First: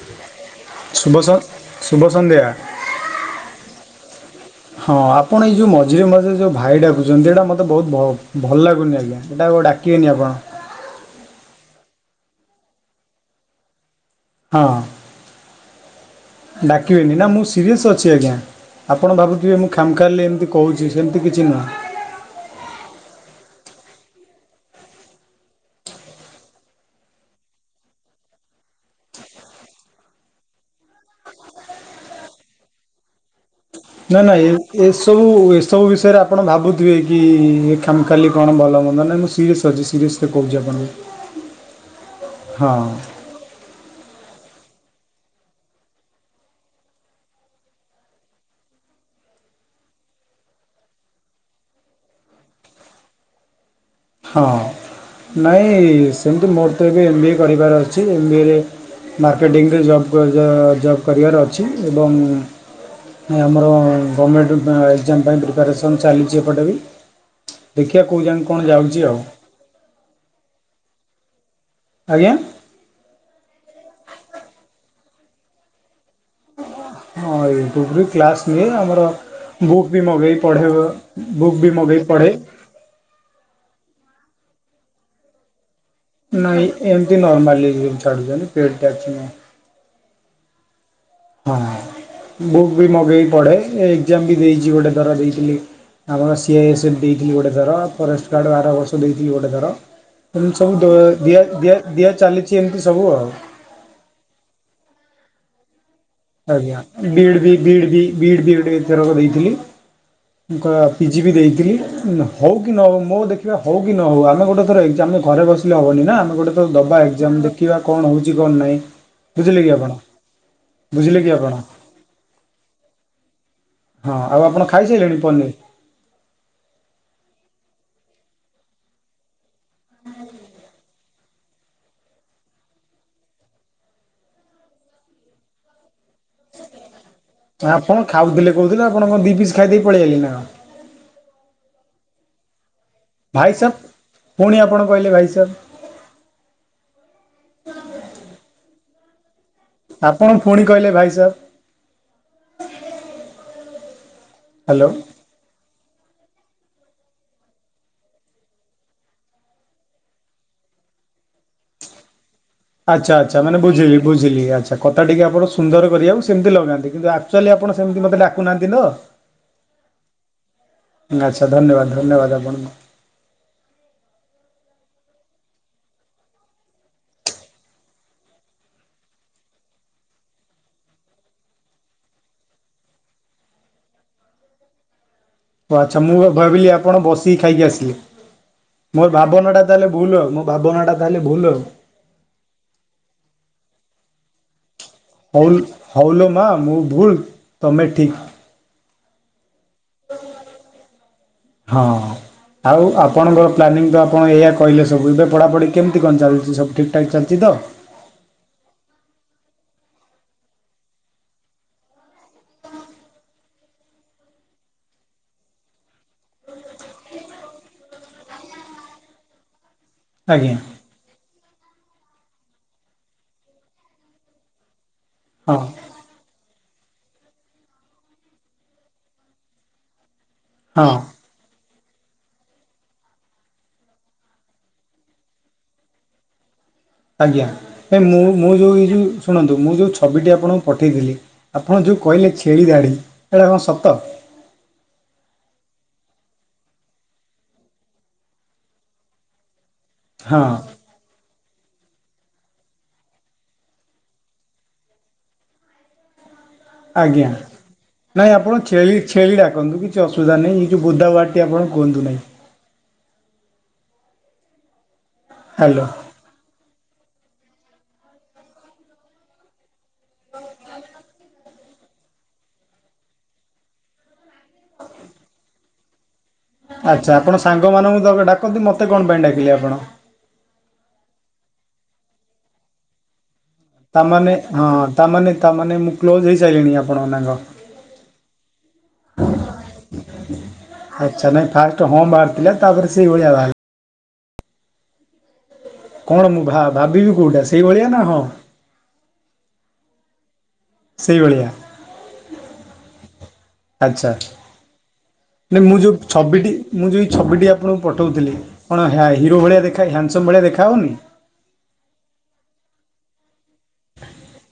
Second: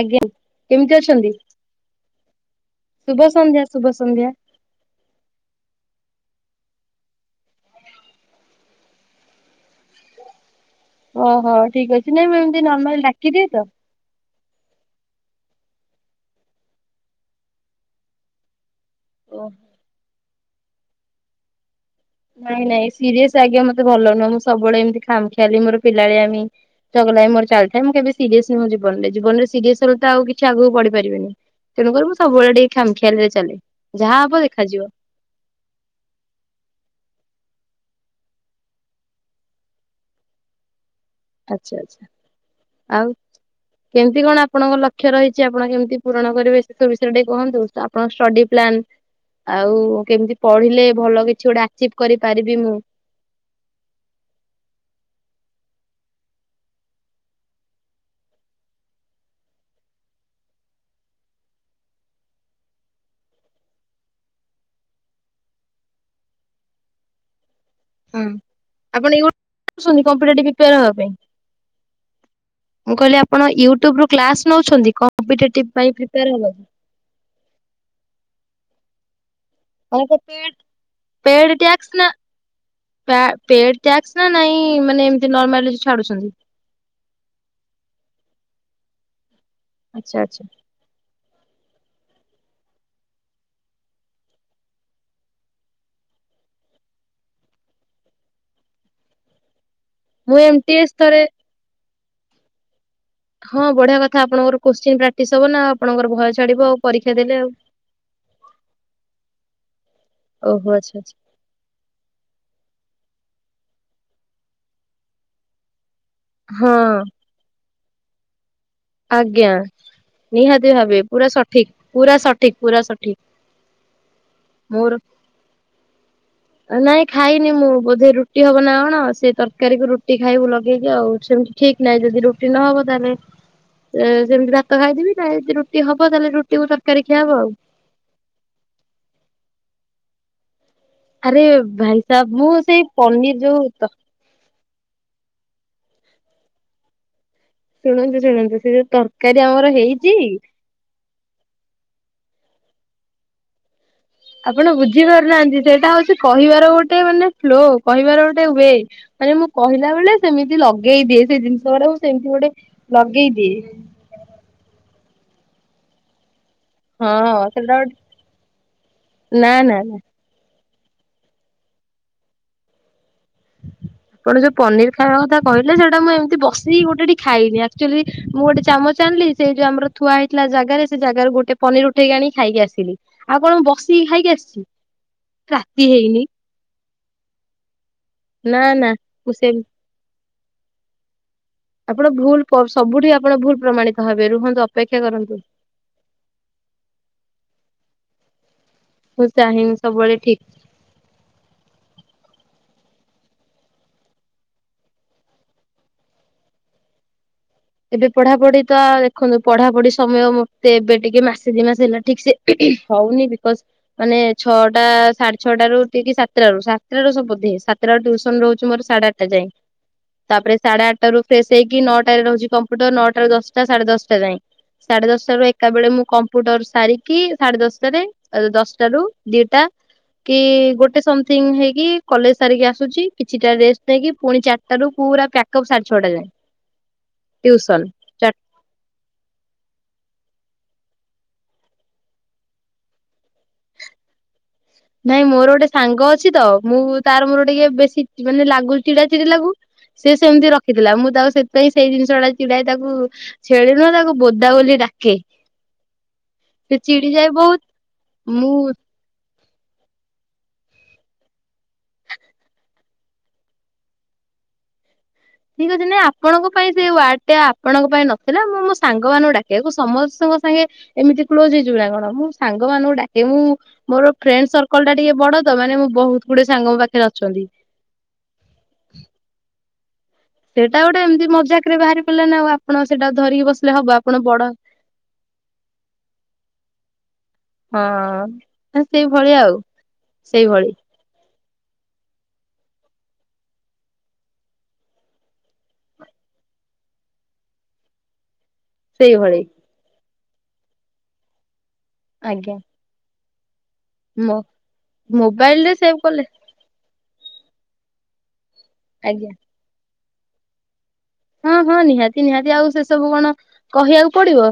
ଆଜ୍ଞା କେମିତି ଶୁଭ ସ ଅଛନ୍ତି ଶୁଭ ସନ୍ଧ୍ୟା ଶୁଭ ସନ୍ଧ୍ୟା। ହଁ ଆପଣ ଏଇ ଯୋଉ ମଝିରେ ମଝିରେ ଯୋଉ ଭାଇ ଡାକୁଛନ୍ତି ଏଇଟା ମତେ ବହୁତ ଭ ଭଲ ଲାଗୁନି ଆଜ୍ଞା ଏଇଟା ଆଉ ଡା ଡାକିବେନି ଆପଣ। ଓହୋ ଠିକ ଅଛି ନାଇ ମୁଁ ଏମିତି ନର୍ମାଲି ଡାକିଦିଏ ତ। ହଁ। ଡାକିବେନି ନା ମୁଁ ସିରିଏସ୍ ଅଛି ଆଜ୍ଞା ଆପଣ ଭାବୁଥିବେ ମୁଁ ଖାମଖାଲି ଏମିତି। କହୁଛି ସେମିତି କିଛି ନାଁ। ନାଇଁ ନାଇଁ ସିରିଏସ୍ ଆଜ୍ଞା ମତେ ଭଲ ନୁହଁ ମୁଁ ସବୁବେଳେ ଏମିତି ଖାମଖିଆଲି ମୋର ପିଲାଳିଆମୀ। ଚଗଲାମୀ ମୋର ଚାଲିଥାଏ ମୁଁ କେବେ ସିରିୟସ ନୁହଁ ଜୀବନରେ, ଜୀବନରେ ସିରିୟସ ହେଲେ ତ ଆଉ କିଛି ଆଗକୁ ବଢ଼ି ପାରିବେନି। ତେଣୁକରି ମୁଁ ସବୁବେଳେ ଟିକେ ଖାମଖିଆଲିରେ ଚାଲେ। ଯାହା ନା ହବ ନା ଏ ଏସ୍ ଦେଖାଯିବ। ଏ ସବୁ ଏସବୁ ବିଷୟରେ ଆପଣ ଭାବୁଥିବେ କି ଏ ଖାମଖିଆଲି କଣ ଭଲ ମନ୍ଦ ନାହିଁ ମୁଁ ସିରିଏସ୍ ଅଛି ସିରିଏସ୍। ରେ କହୁଛି ଆପଣଙ୍କୁ। ଆଚ୍ଛା ଆଚ୍ଛା ହଁ ଆଉ। କେମିତି କଣ ଆପଣଙ୍କ ଲକ୍ଷ୍ୟ ରହିଛି ଆପଣ କେମିତି ପୂରଣ କରିବେ ସେ ସବୁ ବିଷୟରେ ଟିକେ କୁହନ୍ତୁ ଆପଣଙ୍କ ଷ୍ଟଡି ପ୍ଲାନ। ଆଉ କେମିତି ପଢିଲେ ଭଲ କିଛି ଗୋଟେ ଆଚିଭ କରିପାରିବି ମୁଁ। ହଁ ନାଇଁ ସେମିତି ମୋର ତ ଏବେ ଏମ ବି ଏ କରିବାର ଅଛି ଏମ ବି ଏ ରେ। ମାର୍କେଟିଂରେ ଜବ୍ କ ଜବ୍ କରିବାର ଅଛି ଏବଂ। ନାଇ ଆମର ଗମେଣ୍ଟ ଏକ୍ଜାମ ପାଇଁ ପ୍ରିପାରେସନ୍ ଚାଲିଛି ଏପଟେ ବି। ଦେଖିବା କେଉଁ ହୁଁ ଯାଏଁ କ'ଣ ଯାଉଛି ଆପଣ ଆଉ ୟୁଟ୍ୟୁବ ଦେଖୁଛନ୍ତି କମ୍ପିଟେଟିଭ ପ୍ରିପାଆର ହବା ପାଇଁ। ଆଜ୍ଞା। ମୁଁ କହିଲି ଆପଣ ୟୁଟ୍ୟୁବରୁ କ୍ଲାସ ନଉଛନ୍ତି କମ୍ପିେଟେଟିଭ ପାଇଁ ପ୍ରିପେୟାର ହବାକୁ। ହଁ ୟୂଟୁବ ରୁ କ୍ଲାସ୍ ନିଏ ଆମର। ବୁକ୍ ବି ମାନେ ମଗେଇ ପେଡ୍ ପଢ଼େ ବେଳ ବୁକ୍ ବି ମଗେଇ ପଢ଼େ। କ୍ଲା ପେଡ ଟ୍ୟାସ୍କ ନା ନାଇଁ ମାନେ ଏମତି ନର୍ମାଲ ଛାଡୁଛନ୍ତି। ନାଇଁ ଏମିତି ନର୍ମାଲି ଛାଡୁଛନ୍ତି ପେଡ ଟାସ୍କ ନୁଅ। ଆଚ୍ଛା ଆଚ୍ଛା। ହଁ ବୁକ୍ ବି ମଗେଇକି ପଢେ, ଏକ୍ଜାମ ବି ଦେଇଛି ଗୋଟେ ଥର ଦେଇଥିଲି। ଆମର ସି ଆଇ ଏସ୍ ଏଫ୍ ଦେଇଥିଲି ଗୋଟେ ଥର ଫରେଷ୍ଟ ଗାର୍ଡ଼ ଆର ବର୍ଷ ଦେଇଥିଲି ଗୋଟେ ଥର। ମୁଁ ଏମତି ସବୁ ଦ ଥରେ ଦିଆ ଦିଆ ଦିଆ ଚାଲିଛି ଏମିତି ସବୁ ଆଉ। ହଁ ବଢିଆ କଥା ଆପଣଙ୍କର କୋ୍ଶ୍ଚିନ ପ୍ରାକ୍ଟିସ୍ ହବ ନା ଆପଣଙ୍କର ଭଏସ ଆଜ୍ଞା ବିଡ୍ ବି ବିଡ୍ ବି ବିଡ୍ ବିଡ୍ ଏଥରକ ଦେଇଥିଲି। ମୁଁ ଓହୋ କ ଆଚ୍ଛା ପି ଆଚ୍ଛା ଜି ବି ଦେଇଥିଲି କ ନ ହଉ କି ନ ହଉ ମୋ ଦେଖିବା ହଉ କି ନ ହଉ ଆମେ ଗୋଟେ ଥର ଏଜ୍ଜାମ୍ ଆମେ ଘରେ ବସିଲେ ହବନି ନା। ଆମେ ଗୋଟେ ହଁ ଥର ଦବା ଏକ୍ସାମ ଦେଖିବା କଣ ହଉଚି କଣ ନାଇଁ ଆଜ୍ଞା ବୁଝିଲେ କି ଆପଣ। ନିହାତି ଭାବେ ବୁଝିଲେ ପୁରା କି ଆପଣ ସଠିକ ପୁରା ସଠିକ ପୁରା ସଠିକ। ହଁ ଆଉ ଆପଣ ମୋର ଖାଇସାଇଲେଣି ପନିର। ନାଇଁ ଖାଇନି ମୁଁ ବୋଧେ ରୁଟି ହବ ନା କଣ ସେ ତରକା କାରୀକୁ ରୁଟି ଖାଇବୁ ଲଗେଇକି ଆଉ ସେମିତି ଠିକ୍ ନାହିଁ ଯଦି ରୁଟି ନହବ ତାହେଲେ ଏ ସେମିତି ଭାତ ଖାଇଦେମି ନାଇ ଯଦି ରୁଟି ହବ ତାହେଲେ ରୁଟିକୁୁ ତରକାରୀ ଖିଆହବ ଆଉ। ଆପଣ ଖାଉଥିଲେ କହୁଥିଲେ ଆପଣ କଣ ଦି ପିସ୍ ଖାଇ ଦେଇ ପଳେଇ ଆଇଲେ ନା କଣ। ଆରେ ଭାଇସାବ ମୁଁ ସେଇ ପନିର ଭାଇ ଯୋଉ ସାବ୍ ତ ପୁଣି ଆପଣ କହିଲେ ଭାଇସାବ୍। ଶୁଣନ୍ତୁ ଶୁଣନ୍ତୁ ସେ ଯୋଉ ତରକାରୀ ଆମର ହେଇଛି ଆପଣ ପୁଣି କହିଲେ ଭାଇ ସାବ୍। ଆପଣ ହ୍ୟାଲୋ। ବୁଝିପାରୁନାହାନ୍ତି ସେଇଟା ହଉଛି କହିବାର ଗୋଟେ ମାନେ ସ୍ଲୋ କହିବାର ଗୋଟେ ୱେ। ମାନେ ମୁଁ କହିଲା ବେଳେ ସେମିତି ଲଗେଇ ଦିଏ ସେଇ ଜିନିଷ ଗୁଡାକ ସେମତି ଗୋଟେ ଆଚ୍ଛା ଆଚ୍ଛା ଲଗେଇଦିଏ ମାନେ ବୁଝିଲି ବୁଝିଲି ଆଛା କଥା ଟିକି ଆପଣ ସୁନ୍ଦର କରିବାକୁ ସେମିତି ଲଗାନ୍ତି। କିନ୍ତୁ ହଁ ଆଚୁଆଲି ସେଟା ଆପଣ ଗୋଟେ ସେମିତି ମତେ ଡାକୁନାହାନ୍ତି ତ। ନା ନା ଆଚ୍ଛା ଧନ୍ୟବାଦ ଧନ୍ୟବାଦ ଆପଣଙ୍କୁ। ଆପଣ ଯୋଉ ପନିର ଖାଇବା କଥା କହିଲେ ସେଇଟା ମୁଁ ଏମିତି ବସିକି ଗୋଟେ ଟେ ଖାଇନିଏ ଆକ୍ଚୁଆଲି ମୁଁ ଗୋଟେ ଚାମଚ ଆଣିଲି ସେ ଯୋଉ ଆମର ଥୁଆହେଇଥିଲା ଜାଗାରେ ସେ ଜାଗାରୁ ଗୋଟେ ପନିର ଉଠେଇ ଆଣିକି ଖାଇକି ଆସିଲି। ଆଉ କଣ ମୁ ବସିକି ଖାଇକି ଆସିଚି। ଓ ଆଚ୍ଛା ମୁଁ ଭ ଭାବିଲି ଆପଣ ବସିକି ଖାଇକି ଆସିଲେ ନା ନା ମୋର ମୁଁ ସେ ଭାବନାଟା ତାହେଲେ ଭୁଲ ଆଉ ମୋ ଭାବନାଟା ତାହେଲେ ଭୁଲ ଆଉ। ଆପଣ ଭୁଲ ପ ସବୁଠି ଆପଣ ଭୁଲ ପ୍ରମାଣିତ ହେବେ ରୁହନ୍ତୁ ଅ ଅପେକ୍ଷା କରନ୍ତୁ। ହଉ ଲ୍ ହଉଲୋ ମା ମୁଁ ଭୁଲ ତମେ ଠିକ୍। ମୁଁ ଚାହିଁନି ସବୁବେଳେ ଠିକ୍। ହଁ। ଆଉ ଆପଣଙ୍କର ପ୍ଲାନିଂ ତ ଆପଣ ଏଇଆ କହିଲେ ସବୁ ଏବେ ପଢ଼ାପଢ଼ି କେମିତି କଣ ଚାଲିଛି ସବୁ ଠିକ୍ ଠାକ୍ ଚାଲିଛି ତ। ଏବେ ପଢାପଢି ତ ଦେଖନ୍ତୁ ପଢାପଢି ସମୟ ମତେ ଏବେ ଟିକେ ମାସେ ଦି ମାସ ହେଲା ଠିକ୍ ସେ ହଉନି ବିକଜ୍ ମାନେ ଛଅଟା ସାଢେ ଛଅଟାରୁ ଉଠିକି ସାତଟାରୁ ସାତଟା ରୁ ସବୁ ବୋଧେ ସାତ ଟାରୁ ଟିୟୁସନ ରହୁଛି ମୋର ସାଢେ ଆଠଟା ଯାଏଁ ତାପରେ ଆଜ୍ଞା ସାଢେ ଆଠଟାରୁ ଫ୍ରେଶ ହେଇକି ନଅଟାରେ ରହୁଚି କମ୍ପ୍ୟୁଟର ନଅଟ ରୁ ଦଶଟା ସାଢେ ଦଶଟା ଯାଏ ସାଢେ ଦଶଟାରୁ ହଁ ଏକା ବେଳେ ମୁଁ କମ୍ ମ୍ପୁଟର୍ ସାରିକି ସାଢେ ଦଶଟାରେ ଦଶଟାରୁ ଦିଟା କି ହଁ ଗୋଟେ ସମ୍ ଥିଙ୍ଗ ହେଇକି କଲେଜ ସାରିକି ଆସୁଚି କିଛିଟା ରେଷ୍ଟ ନେଇକି ପୁଣି ଚାରିଟାରୁ ପୁରା ପ୍ୟାକଅପ୍ ସାଢେ ଛଅଟା ଯାଏଁ। ଆଜ୍ଞା ଏ ମୁଁ ମୁଁ ଯୋଉ ଏ ଯେଉଁ ଶୁଣନ୍ତୁ ମୁଁ ଯୋଉ ଛବିଟି ଆପଣଙ୍କୁ ପଠେଇଥିଲି ଆପଣ ଯୋଉ କହିଲେ ଛେଳି ଦାଢ଼ି ସେଟା କଣ ସତ। ନାଇଁ ମୋର ଗୋଟେ ସାଙ୍ଗ ଅଛି ତ ମୁଁ ତାର ମୋର ଟିକେ ବେଶୀ ମାନେ ଚି ଲାଗୁ ଚିଡା ଚିଡି ଲାଗୁ। ସେ ହଁ ସେମିତି ରଖିଥିଲା ମୁଁ ତାକୁ ସେଥିପାଇଁ ସେଇ ଜିନିଷଟା ଚିଡାଏ ତାକୁ ଛେଳି ନୁହଁ ତାକୁ ବୋଦା ବୋଲି ଡାକେ। ସେ ଆଜ୍ଞା ଚିଡିଯାଏ ବହୁତ ନାଇଁ ମୁଁ ଆପଣ ଛେଳି ଛେଳି ଡାକନ୍ତୁ କିଛି ଅସୂବିଧା ନାଇ ଏ ଯୋଉ ବୋଦା ୱାର୍ଡ଼ଟି ଆପଣ କୁଅନ୍ତୁ ନାହିଁ। ଠିକ୍ ହ୍ୟାଲୋ ଅଛି ନାଇଁ ଆପଣଙ୍କ ପାଇଁ ସେ ୱାର୍ଡ ଟା ଆପଣଙ୍କ ପାଇଁ ନଥିଲା ମୁଁ ମୋ ସାଙ୍ଗ ମାନଙ୍କୁଡା କେ ସମସ୍ତଙ୍କ ସାଙ୍ଗେ ଏମିତି କ୍ଲୋଜ ହେଇଯିବୁ ନା କଣ ମୁଁ ସାଙ୍ଗ ମାନଙ୍କୁ ଡାକେ ମୁଁ ମୋର ଫ୍ରେଣ୍ଡ ସର୍କଲ ଟା ଟିକେ ବଡ ତ ମାନେ ମୁଁ ବହୁତ ଗୁଡେ ସାଙ୍ଗ ମୋ ପାଖରେ ଆଚ୍ଛା ଆପଣ ଅଛନ୍ତି। ସାଙ୍ଗମାନଙ୍କୁ ଦବା ଡାକନ୍ତି ମୋତେ କଣ ପାଇଁ ଡାକିଲେ ଆପଣ? ସେଇଟା ଗୋଟେ ଏମିତି ମଜାକରେ ବାହାରି ପଇଲାନା ଆପଣ ସେଟା ଧରିକି ବସ ତାମାନେ ହଁ ତାମାନେ ତାମାନେ ମୁଁ କ୍ଲୋଜ୍ ହେଇସାଇଲିଣି ଆପଣଙ୍କ ନାଁ କଣ? ହଁ ସେଇଭଳିଆ ଆଉ ସେଇଭଳି। ଆଚ୍ଛା ନାଇଁ ଫାଷ୍ଟ ହଁ ବାହାର ଥିଲା ତାପରେ ସେଇଭଳିଆ ବାହାରଲା। କଣ ମୁଁ ଭା-ଭାବିବି କୋଉଟା ସେଇଭଳିଆ ନା ହଁ। ସେଇଭଳି। ସେଇଭଳିଆ। ଆଜ୍ଞା। ଆଚ୍ଛା ମୋ ହେଲେ ମୋବାଇଲ ରେ ମୁଁ ସେଭ୍ ଯୋଉ କଲେ ଛବିଡ଼ି ମୁଁ ଯେଉଁ ଛବିଟି ଆପଣଙ୍କୁ ପଠଉଥିଲି କଣ ହ୍ୟା ଆଜ୍ଞା ହିରୋ ଭଳିଆ ଦେଖା ହ୍ୟାଣ୍ଡସମ୍ ଭଳିଆ ଦେଖାଯାଉନି। ହଁ ହଁ ନିହାତି ନିହାତି ଆଉ ସେ ସବୁ କଣ କହିବାକୁ ପଡିବ।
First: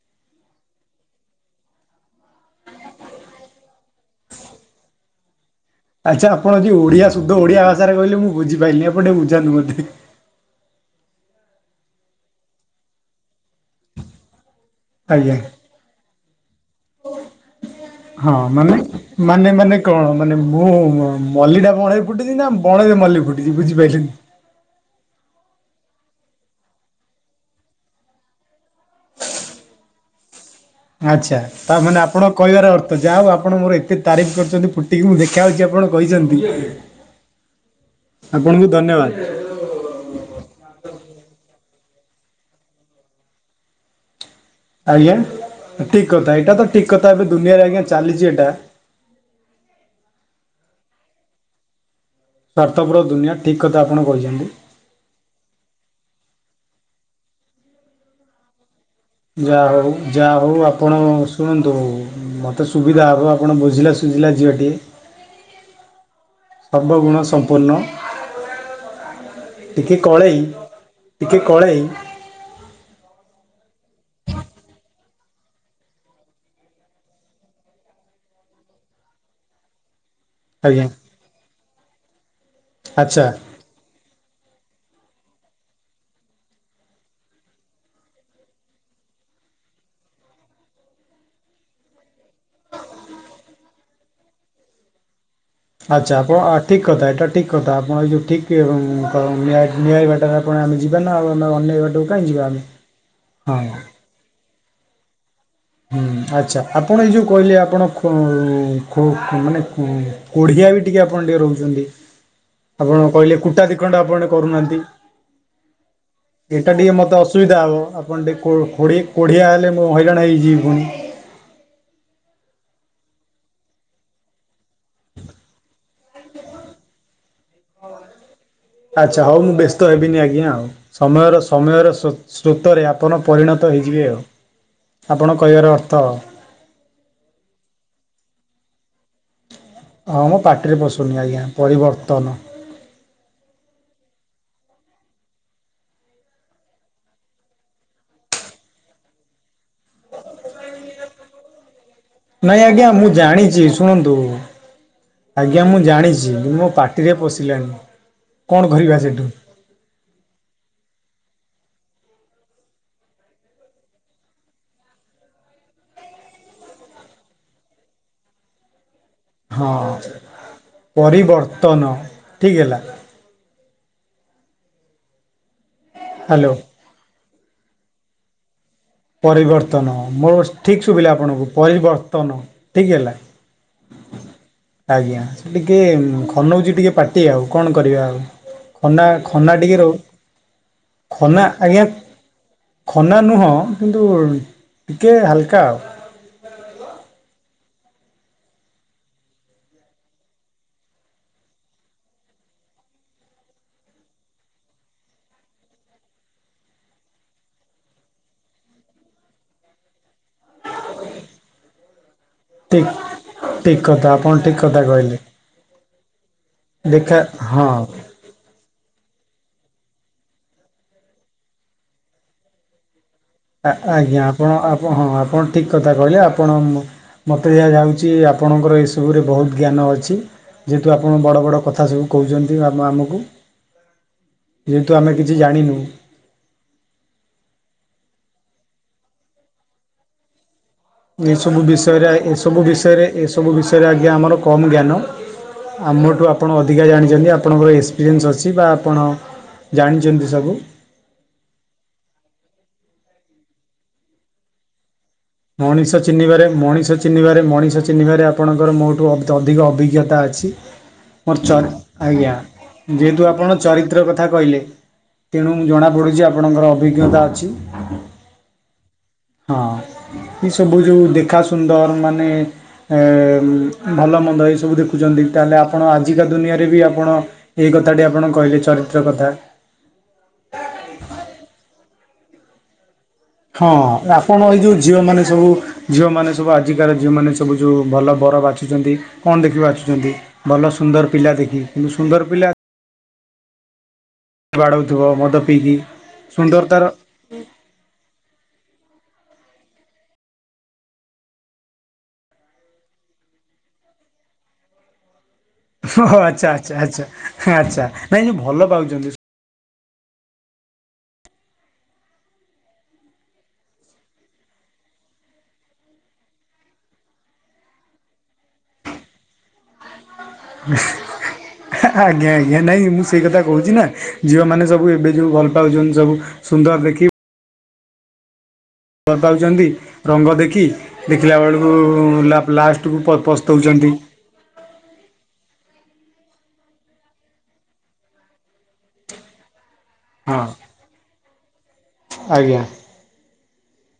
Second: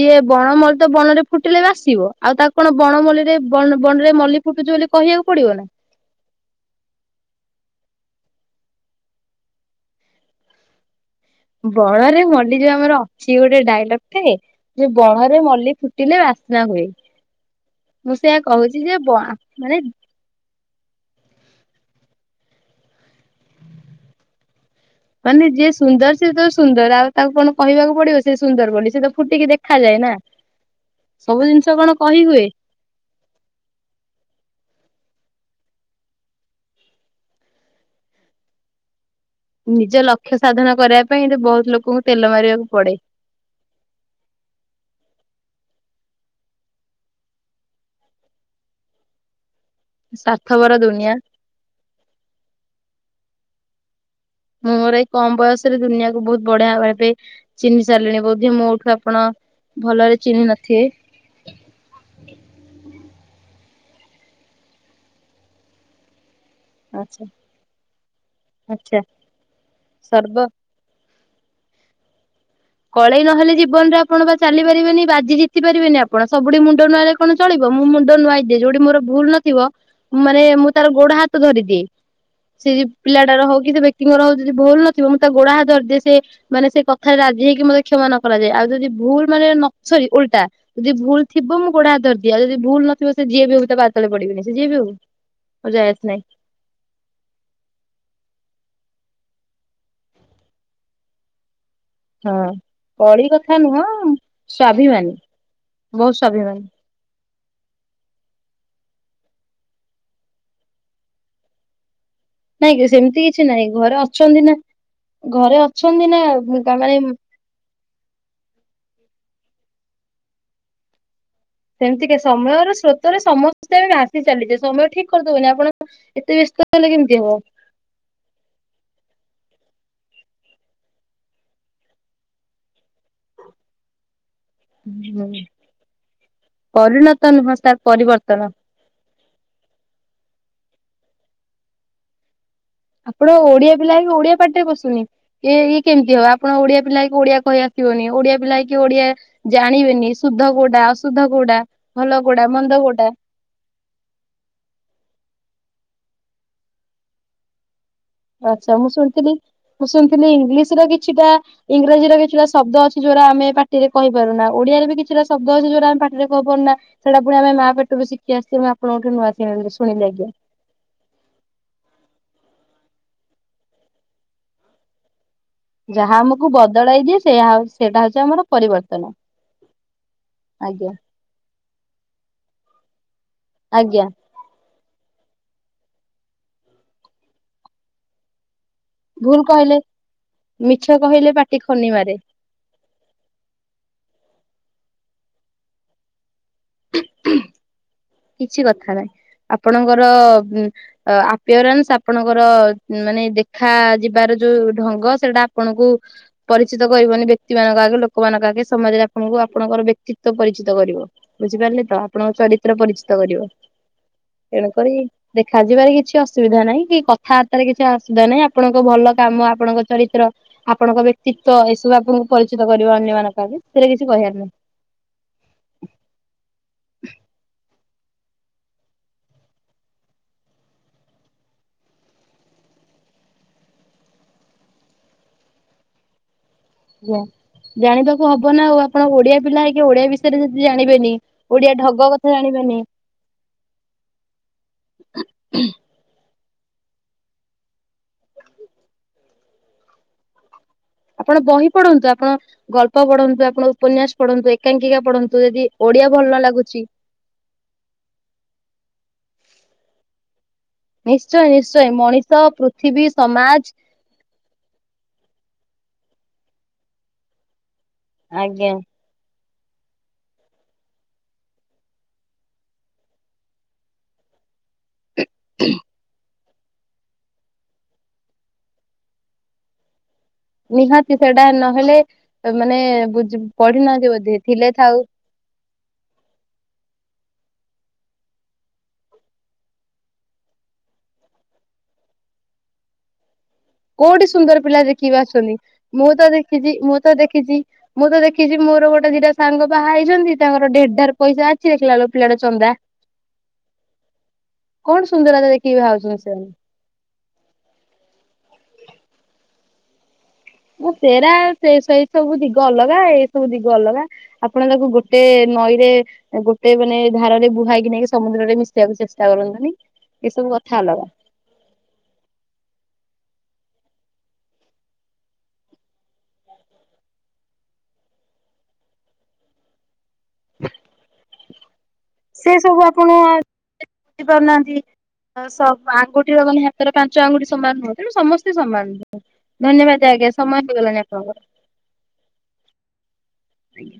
ଯିଏ ବଣ ମଲ୍ଲି ତ ବଣରେ ଫୁଟିଲେ ବାସିବ ଆଉ ତାକୁ କଣ ବଣ ମଲ୍ଲିରେ ବଣ-ବଣ-ବଣରେ ମଲ୍ଲି ଫୁଟୁଚି ବୋଲି କହିବାକୁ ପଡିବ ନା। ଆଚ୍ଛା ଆପଣ ଯଦି ଓଡିଆ ସୁଧ ଓଡ଼ିଆ ଭାଷାରେ କହିଲେ ମୁଁ ବୁଝିପାଇଲିିନି ଆପଣ ଟିକେ ବୁଝାନ୍ତୁ ମତେ? ବଣରେ ମଲ୍ଲି ଯୋଉ ଆମର ଅଛି ଗୋଟେ ଡାଇଲକ୍ ଟେ। ଯଉ ଆଜ୍ଞା ବଣରେ ମଲ୍ଲି ଫୁଟିଲେ ବାସ୍ନା ହୁଏ। ମୁଁ ହଁ ସେୟା ମାନେ କହୁଚି ଯେ ବ ମାନେ ମାନେ ମୁଁ ମଲ୍ଲିଟା ବଣରେ ଫୁଟିଛି ନା ବଣରେ ମଲ୍ଲି ଫୁଟିଛି ବୁଝିପାଇଲିନି। ମାନେ ଯିଏ ସୁନ୍ଦର ସେଏ ତ ସୁନ୍ଦର ଆଉ ତାକୁ କଣ କହିବାକୁ ପଡିବ ସେ ସୁନ୍ଦର ବୋଲି ସେ ତ ଫୁଟିକି ଦେଖାଯାଏ ନା। ଆଚ୍ଛା ସବୁ ଜିନିଷ ତା କଣ ମାନେ କହି ଆପଣଙ୍କ ହୁଏ କହିବାର ଅ ତ ଯାହା ହଉ ଆପଣ ମୋର ଏତେ ତାରିଫ କରିଚନ୍ତି ଫୁଟିକି ମୁଁ ଦେଖାହଉଛି ଆପଣ କହିଚନ୍ତି। ଆପଣଙ୍କୁ ଧନ୍ୟବାଦ। ନିଜ ଲକ୍ଷ୍ୟ ସାଧନ କରିବା ପାଇଁ ବହୁତ ଲୋକଙ୍କୁ ତେଲ ମାରିବାକୁ ପଡେ। ଆଜ୍ଞା ଠିକ୍ କଥା ଏଇଟା ତ ଠିକ୍ କଥା ଏବେ ଦୁନିଆରେ ଆଜ୍ଞା ଚାଲିଛି ଏଟା। ସ୍ୱାର୍ଥପର ଦୁନିଆ ସ୍ୱାର୍ଥପର ଦୁନିଆ ଠିକ୍ କଥା ଆପଣ କହିଚନ୍ତି। ମୁଁ ମୋର ଏଇ କମ୍ ବୟସରେ ଦୁନିଆକୁ ବହୁତ ବଢିଆଭାବେ ଚିହ୍ନି ସାରିଲିଣି ବୋଧି ମୋ ଉଠୁ ଆ ଯାହା ହଉ ଯାହା ହଉ ଆପଣ ସ ଶୁଣନ୍ତୁ ମୋତେ ସୁବିଧା ହେବ ଆପଣ ବୁଝିଲା ସୁୁଝିଲା ଝିଅଟିିଏ। ସର୍ବଗୁଣ ଆଚ୍ଛା ସମ୍ପୂର୍ଣ୍ଣ। ଆଚ୍ଛା ଟିକେ କଳେଇ ସର୍ବ। ଟିକେ କଳେଇ କଳେଇ ନହେଲେ ଜୀବନରେ ଆପଣ ବା ଚାଲିପାରିବେନି ବାଜି ଜିତି ପାରିବେନି ଆପଣ ସବୁଠି ମୁଣ୍ଡ ନୁଆଇଲେ ଆପଣ ଚଳିବ ମୁଁ ମୁଣ୍ଡ ନୁଆଦିଏ ଯଉଠି ମୋର ଭୁଲ୍ ନ ଥିବ ମାନେ ମୁଁ ଆଜ୍ଞା ତାର ଗୋଡ ହାତ ଧରିଦିଏ ସେ ଆଚ୍ଛା ପିଲାଟାର ହଉ। କିଛି ବ୍ୟକ୍ତିଙ୍କର ଯଦି ଭୁଲ୍ ନଥିବ ମୁଁ ତା ଗୋଡା ହାତ ଧରିଦିଏ ସେ ମାନେ ସେ କଥାରେ ରା ଯିଏକି ମତେ କ୍ଷମା ନ କରାଯାଏ ଆଉ ଯଦି ଭୁଲ୍ ମାନେ ନ ସରି ଉଲଟା ଯଦି ଭୁଲ୍ ଥିବ ମୁଁ ଗୋଡ ହାତ ଧରି ଦିଏ ଆ ଯଦି ଭୁଲ୍ ନଥିବ ସେ ଯିଏ ବି ହଉ ତା ପାଦ ତଳେ ପଡିବିନି ସେ ଯିଏ ବି ହଉ। ମୋର ଯାଏ ଆସେ ଆଚ୍ଛା ନାହିଁ ଆପଣ ଆ ଠିକ୍ କଥା ଏଇଟା ଠିକ୍ କଥା ଆପଣ ଏଇ ଯେଉଁ ଠିକ୍ କ ନିଆଇ ବାଟାରେ ଆପଣ ଆମେ ଯିବନା ଆଉ ଆମେ ଅନେଇ ବାଟକୁ କାହିଁ ଯିବା ହଁ ଆମେ କଳି କଥା ହଁ। ନୁହଁ ସ୍ୱାଭିମାନୀ। ହୁଁ ଆଚ୍ଛା ଆ ଆପଣ ଏ ଯେଉଁ କହିଲେ ଆପଣ ଖୁ କୋଢ଼ିଆ ବି ଟିକିଏ ଆପଣ ଟିକେ ରହୁଚନ୍ତି। ନାଇଁ କି ସେମିତି କିଛି ନାଇଁ ଘରେ ଆପଣ ଅଛନ୍ତି ନା କରୁନାହାନ୍ତି। ଘରେ ଅଛନ୍ତି ନା ଏଇଟା ଟିକେ ତାମାନେ ମୋତେ ଅସୁବିଧା ହେବ ଆପଣ ଟିକିଏ କୋଢ଼ି କୋ଼ଡିଆ ହେଲେ ମୁଁ ହଇରାଣ ହେଇଯିବି ପୁଣି। ସେମିତି କାଇଁ ସମୟର ସ୍ରୋତରେ ସମସ୍ତେ ବି ଆସି ଚାଲିଯେ ସମୟ ଠିକ୍ କରିଦବନି ଆପଣ ଏତେ ବ୍ୟସ୍ତ ହେଲେ କେମିତି ହବ। ଆଚ୍ଛା ହଉ ମୁଁ ବ୍ୟସ୍ତ ହେବିନି ଆଜ୍ଞା ଆଉ ସମୟର ସମୟର ସୋ ସ୍ରୋତରେ ଆପଣ ପରିଣତ ହେଇଯିବେ ଆଉ। ହବ। ଆପଣ କହିବାର ଅର୍ଥ? ପରିଣତ ନୁହଁ ସାର ପରିବର୍ତ୍ତନ। ହଁମ ପାଟିରେ ପସୁନି ଆଜ୍ଞା ପରିବର୍ତ୍ତନ। ଆପଣ ଓଡିଆ ପିଲା ହେଇକି ଓଡିଆ ପାଟିରେ ପସୁନି? ଏଇ ଇଏ କେମିତି ହବ ଆପଣ ଓଡିଆ ପିଲା ହେଇକି ଓଡିଆ କହିଆସିବନି ଓଡିଆ ପିଲା ହେକି କି ଓଡିଆ ଜାଣିବେନି ଶୁଦ୍ଧ କୋଉଟା ଅଶୁଦ୍ଧ କୋଉଟା ଭଲ କୋଉଟା ନାଇଁ ମନ୍ଦ ଆଜ୍ଞା ମୁଁ କୋଉଟା ଜାଣିଚି। ଶୁଣନ୍ତୁ ଆଜ୍ଞା ମୁଁ ଜାଣିଛି ମୋ ପାଟିରେ ପଶିଲାନି। ଆଚ୍ଛା ମୁଁ ଶୁଣିଥିଲି ମୁଁ ଶୁଣିଥିଲି ଇଂଲିଶର କିଛିଟା ଇଂରାଜୀରେ କିଛିଟା ଶବ୍ଦ ଅଛି ଯୋଉଗୁରା ଆମେ ପାଟିରେ କହିପାରୁନା ଓଡିଆରେ ବି କିଛିଟା ଶବ୍ଦ ଅଛି ଯୋଉଗୁରା ଆମେ ପାଟିରେ କହିପାରୁନା। ସେଟା ଫୁଣି ଆମେ ମା ପେଟରୁ ଶିଖିକି ଆସିଥିବୁ ଆପଣଙ୍କ ଠୁ ନୂଆ ହଁ ଶୁଣିଲି ଆଜ୍ଞା। ପରିବର୍ତ୍ତନ ଠିକ୍ ହେଲା। ଯାହା ଆମକୁ ହ୍ୟାଲୋ ବଦଳାଇ ଦିଏ ସେୟା ସେଇଟା ହଉଛି ଆମର ପରିବର୍ତ୍ତନ। ପରିବର୍ତ୍ତନ ମୋର ଠିକ୍ ଆଜ୍ଞା ଶୁବିଲା ଆପଣଙ୍କୁ ପରିବର୍ତ୍ତନ ଠିକ୍ ହେଲା। ଆଜ୍ଞା। ଆଜ୍ଞା। ସେ ଟିକେ ଖନଉଛି ଟିକେ ପାଟି ଆଉ କଣ କରିବା ଆଉ। ଖନା ଭୁଲ ଖନା କହିଲେ ଟିକେ ରହୁ ମିଛ କହିଲେ ଖନା ପାଟି ଆଜ୍ଞା। ଖନି ମାରେ ଖନା ନୁହଁ କିନ୍ତୁ ଟିକେ ହାଲକା ଆଉ କିଛି କଥା ନହିଁ ଆପଣଙ୍କର ଉମ୍ ଆ ଆପିୟରାନ୍ସ ଆପଣଙ୍କର ମାନେ ଦେଖାଯିବାର ଯୋଉ ଢଙ୍ଗ ସେଇଟା ଆପଣଙ୍କୁ ପରିଚିତ କରିବନି ବ୍ୟକ୍ତି ମାନଙ୍କ ଆଗେ, ଲୋକମାନଙ୍କ ଆଗେ, ସମାଜରେ ଆପଣଙ୍କୁ ଆପଣଙ୍କର ବ୍ୟକ୍ତିତ୍ୱ ପରିଚିତ କରିବ। ବୁଝିପାରିଲେ ତ ଆପଣଙ୍କ ଚରିତ୍ର ଠିକ୍ ପରିଚି କରିବ ଠିକ୍ କଥା ଆପଣ ଠିକ୍ କଥା ତେଣୁକରି କହିଲେ। ଦେଖାଯିବାରେ କିଛି ଅସୁବିଧା ନାହିଁ କି ଦେଖା କଥାବାର୍ତ୍ତାରେ ହଁ କିଛି ଅସୁବିଧା ନାଇଁ ଆପଣଙ୍କ ଭଲ କାମ ଆପଣଙ୍କ ଚରିତ୍ର। ଆପଣଙ୍କ ବ୍ୟକ୍ତିତ୍ଵ ଏସବୁ ଆପଣଙ୍କୁ ପରିଚିତ କରିବ ଅନ୍ୟମାନଙ୍କ ଆଗେ ସେଥିରେ କିଛି ଆଜ୍ଞା କହିବାର ଆପଣ ହଁ ଆପଣ ଠିକ୍ କଥା କହିଲେ ଆପଣ ମୋ ମୋତେ ଯାହାଯାଉଛି ଆପଣଙ୍କର ଏସବୁରେ ବହୁତ ଜ୍ଞାନ ଅଛି। ଯେହେତୁ ଆପଣ ବଡ଼ ବଡ଼ କଥା ସବୁ କହୁଛନ୍ତି ଆ ଆମକୁ। ଯେହେତୁ ଆମେ କିଛି ଜାଣିନୁ। ଆଜ୍ଞା ଜାଣିବାକୁ ହବ ନା ଆଉ ଆପଣ ଓଡିଆ ପିଲା ହେଇ କି ଓଡିଆ ବି ରେ ବି ଜାଣିବେନି ଏସବୁ ଓଡିଆ ବିଷୟରେ ଢଗ କଥା ଏସବୁ ଜାଣିବେନି ବିଷୟରେ ଏସବୁ ବିଷୟରେ ଆଜ୍ଞା ଆମର କମ୍ ଜ୍ଞାନ। ଆମଠୁ ଆପଣ ଅଧିକା ଜାଣିଛନ୍ତି ଆପଣଙ୍କର ଏକ୍ସପିରିଏନ୍ସ ଅଛି ବା ଆପଣ ଜାଣିଛନ୍ତି ସବୁ। ଆପଣ ବହି ପଢନ୍ତୁ, ଆପଣ ଗଳ୍ପ ପଢନ୍ତୁ, ଆପଣ ଉପନ୍ୟାସ ପଢ଼ନ୍ତୁ, ଏକାଙ୍କିକା ପଢ଼ନ୍ତୁ। ତୁ ଯଦି ମଣିଷ ଓଡିଆ ଭଲ ଚିହ୍ନିବାରେ ଲାଗୁଛି। ମଣିଷ ଚିହ୍ନିବାରେ ମଣିଷ ଚିହ୍ନିବାରେ ଆପଣଙ୍କର ମୋଠୁ ଅ ଅଧିକ ଅଭିଜ୍ଞତା ଅଛି। ମୋର ନିଶ୍ଚୟ ଚର୍ ନିଶ୍ଚୟ ଆଜ୍ଞା ମଣିଷ ପୃଥିବୀ ଯେହେତୁ ଆପଣ ସମାଜ ଚରିତ୍ର କଥା କହିଲେ ତେଣୁ ମୁଁ ଜଣାପଡ଼ୁଛି ଆପଣଙ୍କର ଅଭିଜ୍ଞତା ଅଛି। ଆଜ୍ଞା। ହଁ। ଏ ସବୁ ଯୋଉ ଦେଖା ସୁନ୍ଦର ମାନେ ଏ ଏ ଭଲ ମନ୍ଦ ଏଇ ସବୁ ଦେଖୁ ଦେଖୁଛନ୍ତି ତାହେଲେ ଆପଣ ଆଜିକା ଦୁନିଆରେ ବି ଆପଣ ଏଇ କଥାଟି ଆପଣ କହିଲେ ଚରିତ୍ର କଥା ନିହାତି ସେଇଟା ନହେଲେ ମାନେ ବୁ ପଢିନାହାନ୍ତି ବୋଧେ ଥିଲେ ଥାଉ ଯୋଉ ଝିଅମାନେ ସବୁ ଆଜିକାର ଝିଅମାନେ ସବୁ ଯୋଉ ଭଲ ବର ବାଛୁଛନ୍ତି କଣ ଦେଖି ବାଛୁଛନ୍ତି? ଭଲ ସୁନ୍ଦର ପିଲା ଦେଖି କି କିନ୍ତୁ ସୁନ୍ଦର ପିଲା କୋଉଠି ସୁନ୍ଦର ପିଲା ବାଡ଼ଉଥିବ ମଦ ଦେଖିବାଛୁଛନ୍ତି? ପିଇକି ମୁଁ ତ ଦେଖିଛି ସୁନ୍ଦରତାର ମୁଁ ତ ଦେଖିଛି ମୁଁ ତ ଦେଖିଛି ମୋର ଗୋଟେ ଦିଟା ସାଙ୍ଗ ବାହା ହେଇଛନ୍ତି। ତାଙ୍କର ଢେ ଢାର ପଇସା ଅଛି ଦେଖିଲା ବେଳକୁ ପିଲାଟା ଚନ୍ଦା କଣ ସୁନ୍ଦରା ଓ ଆଚ୍ଛା ଆଚ୍ଛା ଆଚ୍ଛା ଆଚ୍ଛା ନାଇଁ ଯୋଉ ଭଲ ପାଉଛନ୍ତି। ମୁଁ ସେରା ସେ ସେଇ ସବୁ ଦିଗ ଅଲଗା ଏଇ ସବୁ ଦିଗ ଅଲଗା। ଆପଣ ତାକୁ ଗୋଟେ ନଈରେ ଗୋଟେ ମାନେ ଧାରାରେ ବୁହାଇକି ନେଇକି ସମୁଦ୍ରରେ ମିଶିବାକୁ ଚେଷ୍ଟା କରନ୍ତୁନି। ଏସବୁ କଥା ଅଲଗା। [unintelligible] ଆଜ୍ଞା ଆଜ୍ଞା ନାଇଁ ମୁଁ ସେଇ କଥା କହୁଛି ନା ଝିଅମାନେ ସବୁ ଏବେ ଯୋଉ ଭଲ ପାଉଛନ୍ତି ସବୁ। ସୁନ୍ଦର ଦେଖି ଭଲପାଉଛନ୍ତି ରଙ୍ଗ ଦେଖି ଦେଖିଲା ବେଳୁ ଉ ଲା ଲାଷ୍ଟକୁ ପସ୍ତଉଛନ୍ତି। ବୁଝି ପାରୁନାହାନ୍ତି। ସବୁ ଆଙ୍ଗୁଠିର ମାନେ ହାତର ପାଞ୍ଚ ଆଙ୍ଗୁଠି ସମାନ ନୁହଁ ତେଣୁ ସମସ୍ତେ ସମାନ୍ ନୁହଁ ଧନ୍ୟବାଦ। ଆଜ୍ଞା ହଁ ସମୟ ହେଇଗଲାଣି ଆପଣଙ୍କର। ଆଜ୍ଞା। ଆଜ୍ଞା।